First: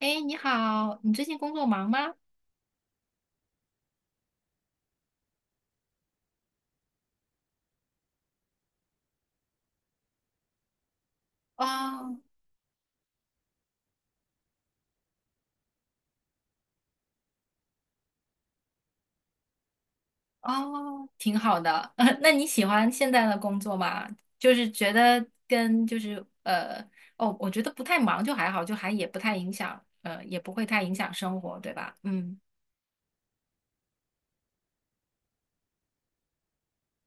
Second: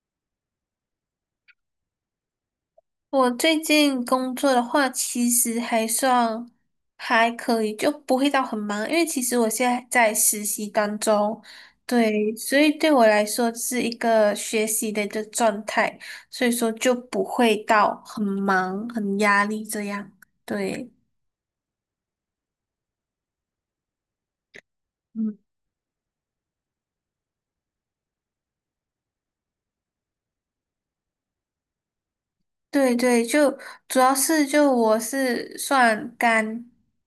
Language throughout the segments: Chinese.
哎，你好，你最近工作忙吗？我最近工作的话，其实还算还可以，就不会到很忙，因为其实我现在在实习当中，哦对，所以对我来说是一个学习的一个状态，所以说就不会到很忙、很压力这样，对。哦，挺好的。那你喜欢现在的工作吗？就是觉得嗯，跟就是呃，哦，我觉得不太忙就还好，就还也不太影响，也不会太影响生活，对吧？嗯，对对，就主要是就我是算刚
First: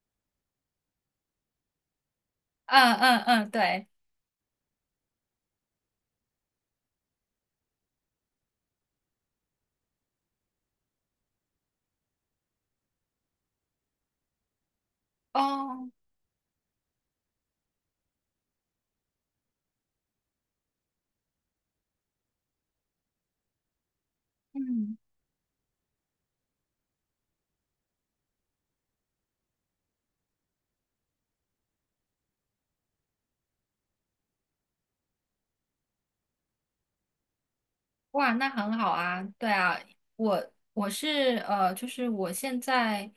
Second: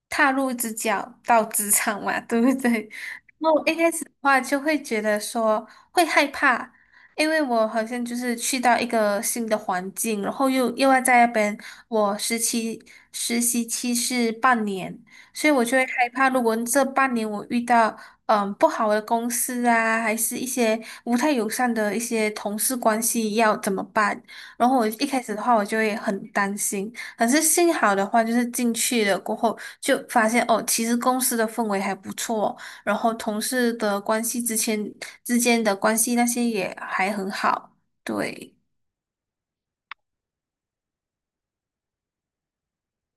踏入职角到职场嘛，对不对？嗯嗯嗯，对，话，就会觉得说会害怕，因为我好像就是去到一个新的环境，然后又要在那边，我实习期是半年，所以我就会哦，害怕，如果这半年我遇到不好的公司啊，还是一些不太友善的一些同事关系，要怎么办？然后我嗯。一开始的话，我就会很担心。可是幸好的话，就是进去了过后，就发现哦，其实公司的氛围还不错，然后同事的关系之间的关系那些也还很好，哇，那对很好啊，对啊，我我是呃，就是我现在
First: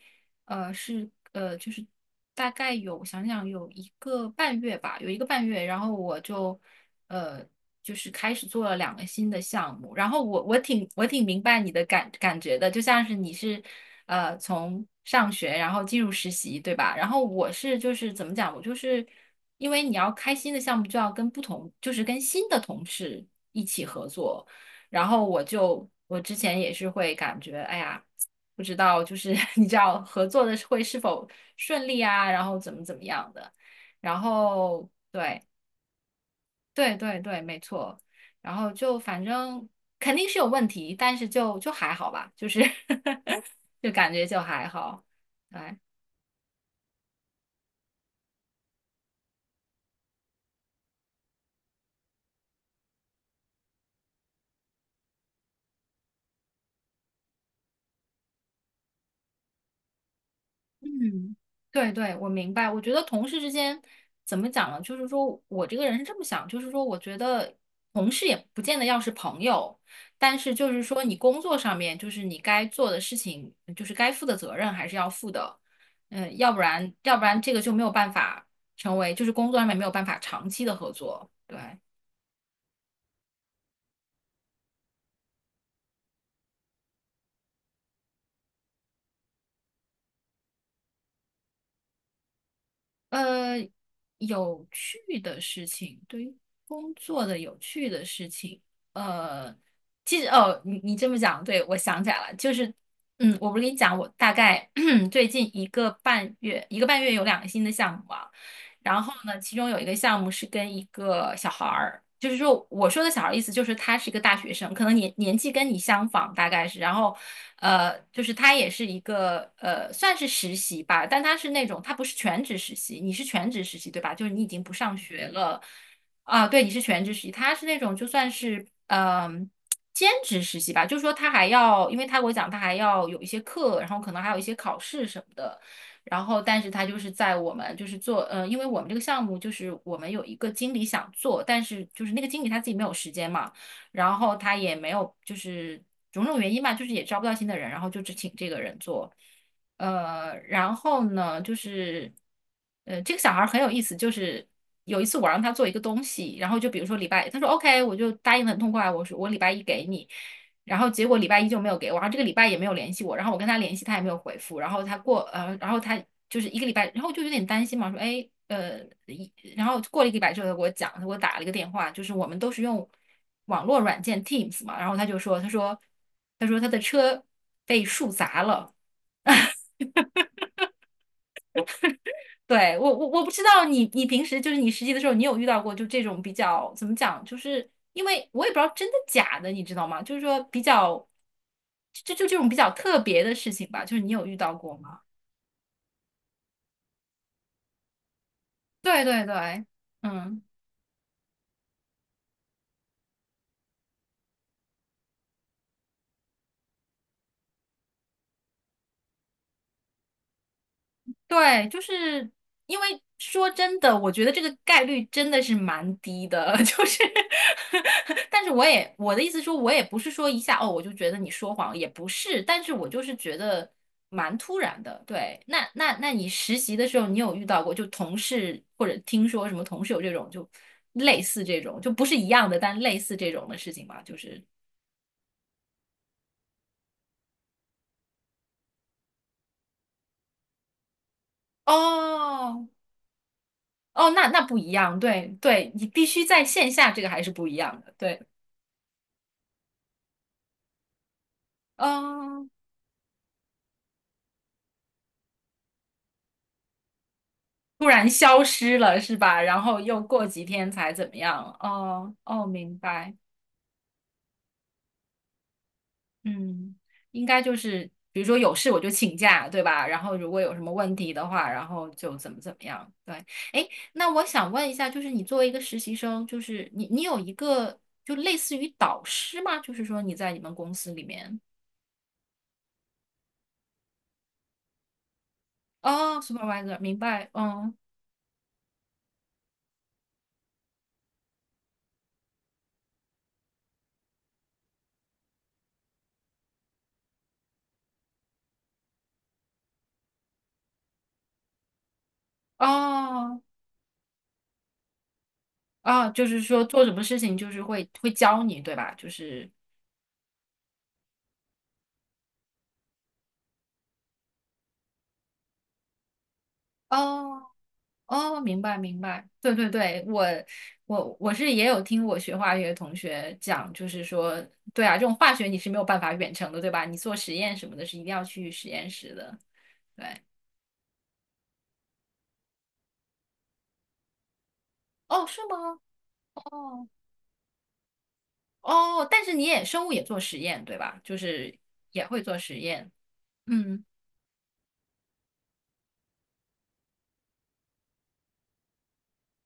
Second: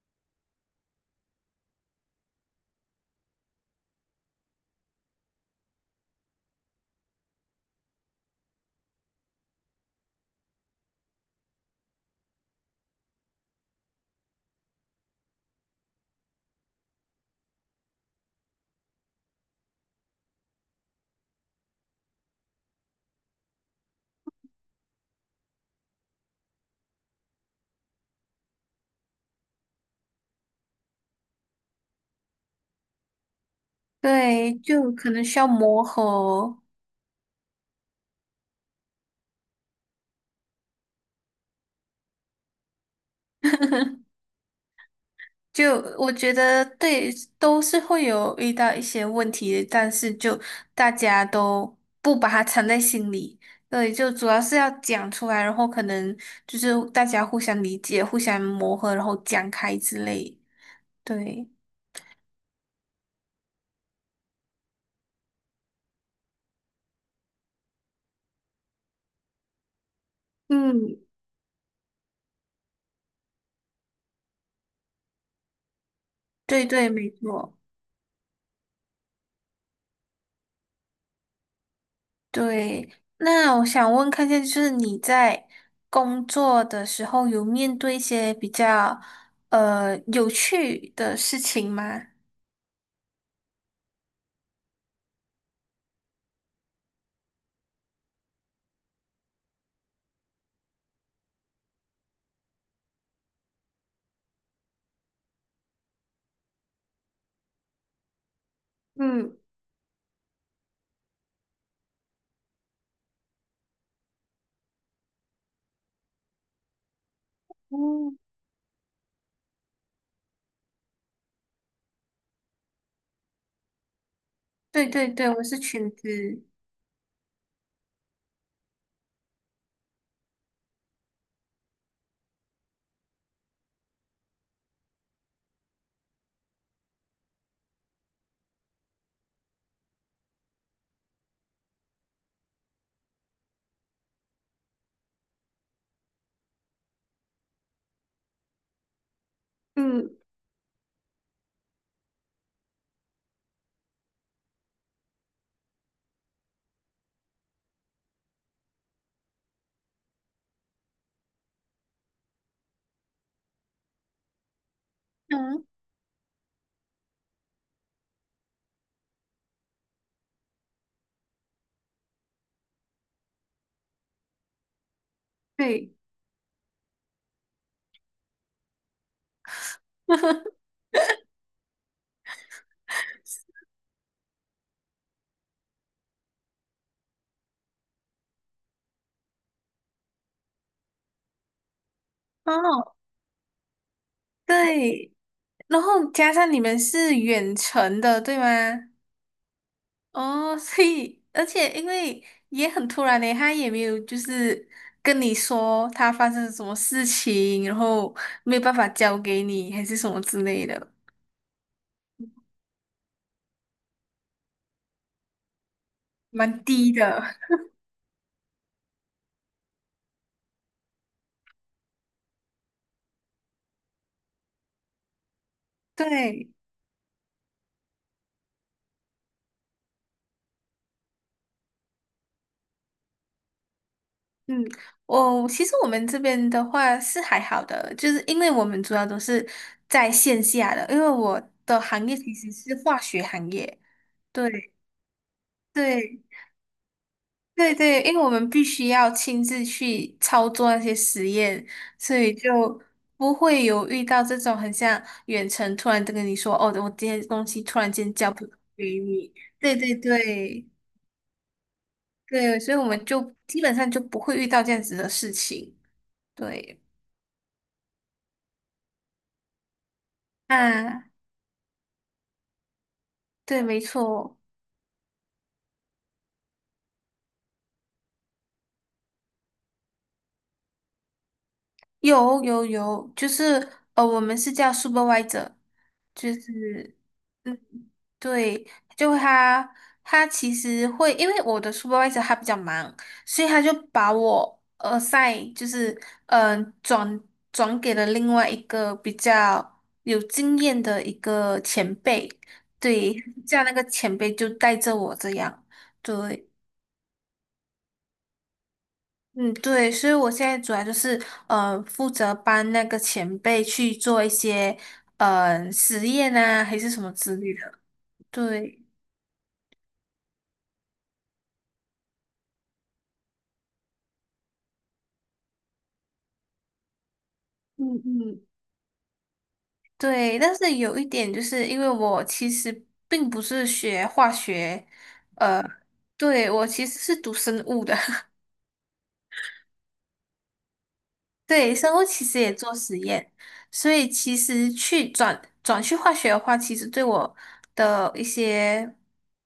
呃是呃，就是大概有有一个半月吧，有一个半月，然后我呃就是开始做了两个新的项目，然后我挺明白你的感觉的，就像是你是从上学然后进入实习，对吧？然后我是就是怎么讲，我就是因为你要开新的项目，就要跟不同，就是跟新的同事一起合作。然后我之前也是会感觉，哎呀，不知道就是 你知道合作的会是否顺利啊，然后怎么怎么样的，然对，后就可能需对要磨合。对对对，没错，然后就反正肯定是有问题，但是就还好吧，就是 就感觉就还好，就对，我觉得对，都是会有遇到一些问题的，但是就大家都不把它藏在心里，对，就主要是要讲出来，然后可能就是大家互相理解、互相磨合，然后讲开之类，嗯，对，对对，我明白。我觉得同事之间怎么讲呢？就是说我这个人是这么想，就是说我觉得同事也不见得要是朋友，但是就是嗯，说你工作上面就是你该做的事情，就是该负的责任还是要负的。嗯，要不对对，然没要不然这错。个就没有办法成为，就是工作上面没有办法长期的合作。对。对，那我想问看一下，就是你在工作的时候有面对一些比较有趣的事情吗？呃，有趣的事情，对于工作的有趣的事情，呃，其实哦，你你这么讲，对，我想起来了，就是，嗯，我不是跟你讲，我大概 最近一个半月，一个半月有两个新的项目啊。然后嗯呢，其中有一个项目是跟一个小孩儿，就是说我说的小孩儿意思就是他是一个大学生，可能年纪跟你相仿，大概是，然后嗯，就是他也是一个算是实习吧，但他是那种他不是全职实习，你是全职实习对吧？就是你已经不对上对学对，我是了裙子，啊，对，你是全职实习，他是那种就算是嗯。兼职实习吧，就是说他还要，因为他给我讲，他还要有一些课，然后可能还有一些考试什么的，然后但是他就是在我们就是做，呃，因为我们这个项目就是我们有一个经理想做，但是就是那个经理他自己没有时间嘛，然后他也没有就是种种原因吧，就是也招不到新的人，然后就只请这个人做，嗯，呃，然后呢就是，呃，这个小孩很有意思，就是。有一次我让他做一个东西，然后就比如说礼拜，他说 OK，我就答应的很痛快，我说我礼拜一给你，然后结果礼拜一就没有给我，然后这个礼拜也没有联系我，然后我跟他联系他也没有回复，然后他过呃，嗯，然后他就是一个礼拜，然后就有点担心嘛，一然后过了一个礼拜之后他给我讲，他给我打了一个电话，就是我们都是用网络软件 Teams 嘛，然后对他说他的车被树砸了，对，我不知道你你平时就是你实习的时候，你有遇到过就这种比较怎么讲，就是因为我也不知道真的假的，你知道吗？就是说比较，就这种比较哦，特别的事情吧，就是你有遇到过吗？对，然后加上你们是远程的，对吗？对对对，嗯。哦，所以而且因为也很突然嘞，他也没有就是跟你说他发生什么事情，然后没有办法交给你，还是什么之类的，对，就是因为说真的，我觉得这个概率真的是蛮低蛮的，就低是的。但是我的意思说，我也不是说一下哦，我就觉得你说谎，也不是，但是我就是觉得蛮突然的。对，那你对，实习的时候，你有遇到过就同事或者听说什么同事有这种就类似这种，就不是一样的，但类似这种的事情吗？就是嗯，我、其实我们这边的话是还好的，就是因为我们主要都是在线下的，因为我的行业其实哦是化学行业，哦，那那不一对样，对对，你必对，须在线下，这个还是不一对样的，对，因对。为我们必须要亲自去操作那些实验，所以嗯，就不会有遇到这种很像远程突然跟你说，哦，我今天东西突突然然间交消不失给了，是你。吧？然对后对又过几对天才怎么样？哦哦，对，所明以我们白。就基本上就不会遇到这样子的事情。嗯，对，应该就是，比如说有事我就请假，对吧？然后如果有什么问啊，题的话，然后就怎么怎么样。对，对，哎，没那我错，想问一下，就是你作为一个实习生，就是你你有一个就类似于导师吗？就是说你在你们公司里面有有有，就是我们是叫 supervisor，哦就，supervisor，是。明白？嗯嗯，对，就他，他其实会，因为我的 supervisor 他比较忙，所以他就把我 assign 就是嗯、呃转转给了另外一个比较有经验的一个前辈，对，哦这样那个前辈就带着我这样，哦，就是对，说做什么事情就是会教你，对吧？就是。嗯对，所以我现在主要就是负责帮那个前辈去做一些实验啊还是什么之哦类的，哦，明白对。明白，对对对，我是也有听我学化学的同学讲，就是说，对啊，这种化学你是没有办法远程的，对吧？你做实验什么的是嗯一定要嗯，去实验室的，对。对，但是有一点就是因为我其实并不是学化学，哦，是呃，吗？对，我其哦实是读生物的。哦，但是你也生物也做实验，对吧？就是对，生物也会其做实也实做验，实验，嗯所以其实去转去化学的话，其实对我的一些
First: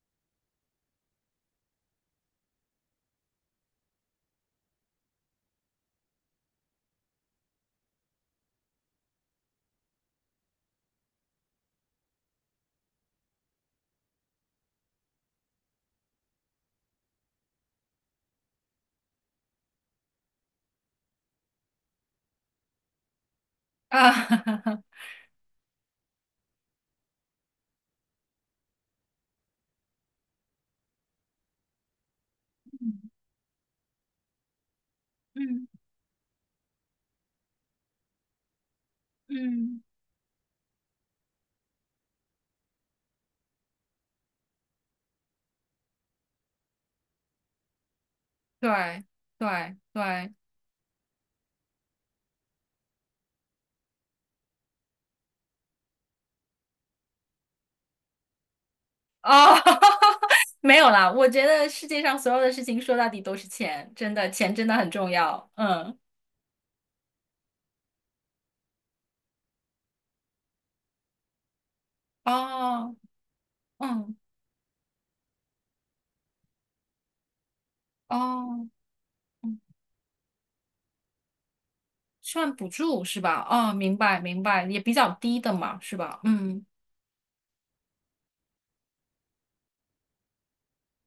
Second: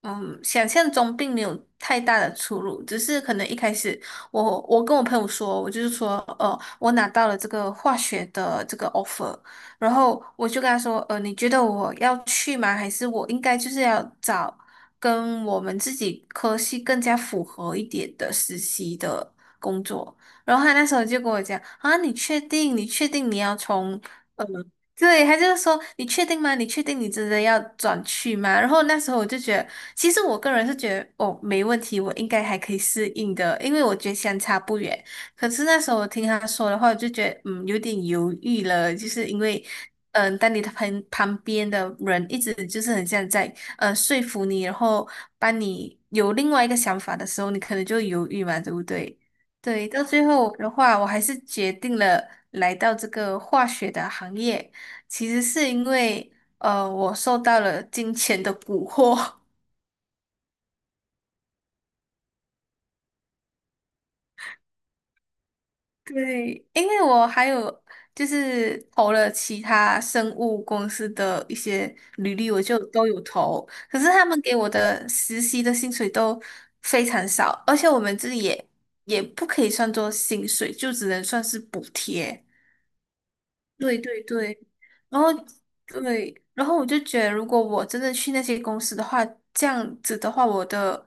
想象中并没有太大的出入，只是可能一开始我跟我朋友说，我就是说，我拿到了这个化学的这个 offer，然后我就跟他说，你觉得我要去吗？还是我应该就是要找跟我们自己科系更加符合一点的实习的工作？然后他那时候就跟我讲啊，你确定？你确定你要从啊，呃，对，他就是说你确定吗？你确定你真的要转去吗？然后那时候我就觉得，其实我个人是觉得哦，没问题，我应该还可以适应的，因为我觉得相差不远。可是嗯那时候我听他说的话，我就觉得嗯，有点犹豫了，就是因为。嗯，嗯，当你的旁边的人一直就是很像在说服你，然后帮你有另外一个想法的时候，你可能就犹豫嘛，对不对对？对对，到最对，后的话，我还是决定了来到这个化学的行业。其实是因为，我受到了金钱的蛊哦。惑。没有啦，我觉得世界上所有的事情说到底都是钱，真的，钱真的很重要。嗯。对，因为我还有就是投了其他生物公司的一些履历，我就哦，都有投。可是嗯，他们给我的实习的薪水都非常少，而且我们这里哦，也也不嗯，可以算作薪水，就只能算是补贴。算补助是吧？哦，明对白对明对，白，也比较然后低的嘛，是吧？对，嗯，然后我就觉得，如果我真的去那些公司的话，这样子的话，我的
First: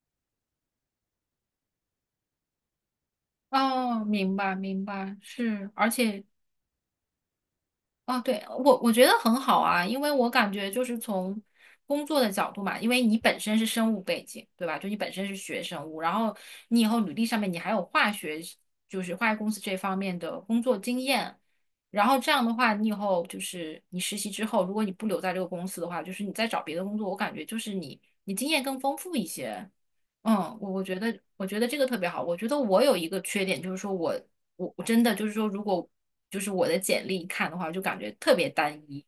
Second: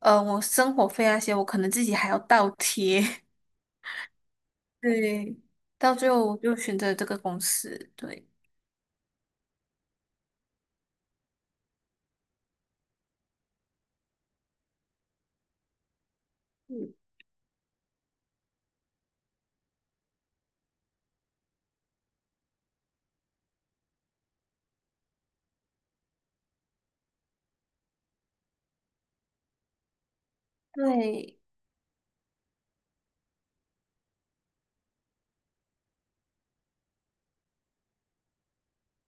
我生活费那些，我可能自己还要倒贴。哦，明白明白，对，是，而到最且后我就选择这个公司。啊，对，对，我我觉得很好啊，因为我感觉就是从工作的角度嘛，因为你本身是生物背景，对吧？就你本身是学生物，然后你以嗯，后履历上面你还有化学，就是化学公司这方面的工作经验，然后这样的话，你以后就是你实习之后，如果你不留在这个公司的话，就是你再找别的工作，我感觉就是你你经验更丰富一些。嗯，对，我觉得这个特别好。我觉得我有一个缺点，就是说我真的就是说，如果就是我的简历看的话，就感觉特别单一，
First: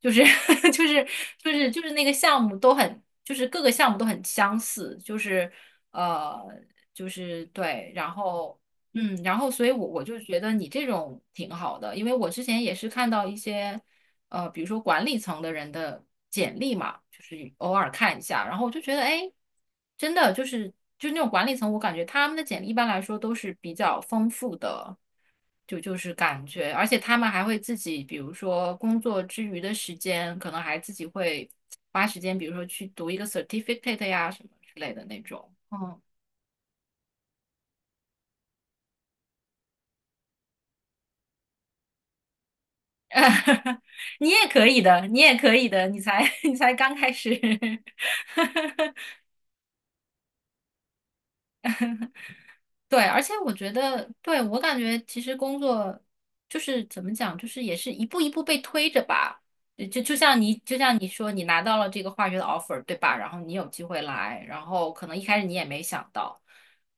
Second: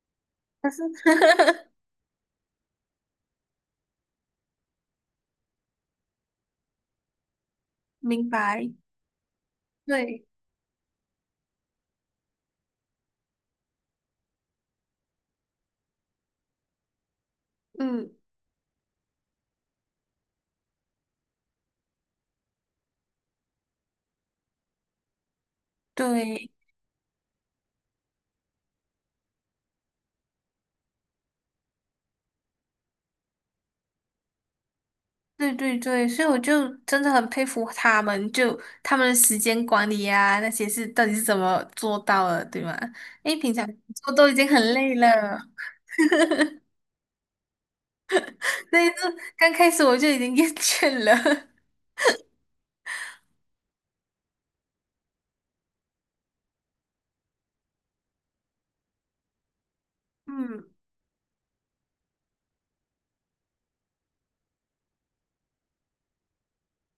就是 但 是 就是就是 就是那个项目都很，就是各个项目都很相似，呃就是对，然明后白，嗯，然后所以我就对，觉得你这种挺好的，因为我之前也是看到一些。呃，比如说管理层的人的简历嘛，就是偶尔嗯，看一下，然后我就觉得，哎，真的就是就那种管理层，我感觉他们的简历一般来说都是比较丰富的，就是感对。觉，而且他们还会自己，比如说工作之余的时间，可能还自己会花时间，比如说去读一个 certificate 呀什么之类的那种，对对嗯。对，所以我就真的很佩服他们，就他们的时间管理呀那些是到底是怎么做到的，对吗？因为平常 做都你已也经很可以累的，了，你也可以的，你才 你才刚开始。所以就刚开始我就已经厌倦了。对，而且我觉得，对，我感觉其实工作就是怎么讲，就是也是一步一步被推着吧。嗯，就像你说，你拿到了这个化学的 offer，对吧？然后你有机会来，然后可能一开始你也没想到，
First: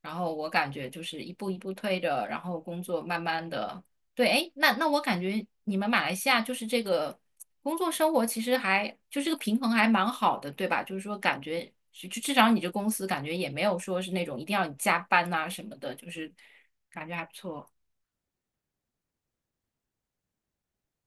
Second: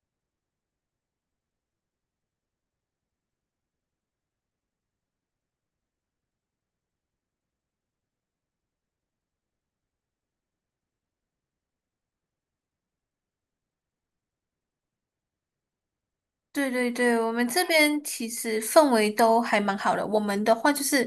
然后我感觉就是一步一步推着，然后工作慢慢的，对，哎，那那我感觉你们马来西亚就是这个。工作生活其实还就这个平衡还蛮好的，对吧？就是说感觉就至少你这公司感觉也没有说是那种一定要你加班呐、什么的，就是对对感觉对，还不我们这错。边其实氛围都还蛮好的，我们的话就是，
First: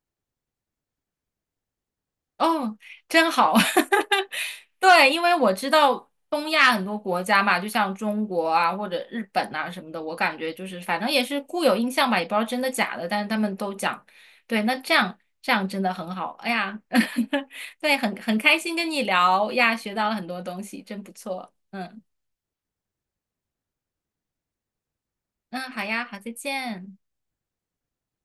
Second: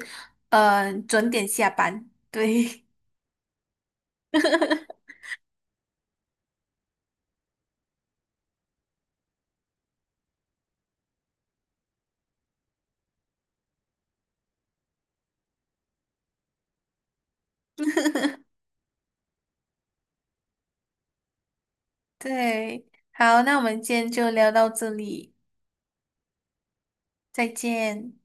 准点下班，哦，对 真好。对，因为我知道东亚很多国家嘛，就像中国啊或者日本啊什么的，我感觉就是反正也是固有印象吧，也不知道真的假的，但是他们都讲。对，那这样这样真的很好。哎呀，对，很很开心跟你聊呀，学到了很多东西，真不错。嗯。对，好，那我们今天就聊到这里，嗯，好呀，好，再见。再见。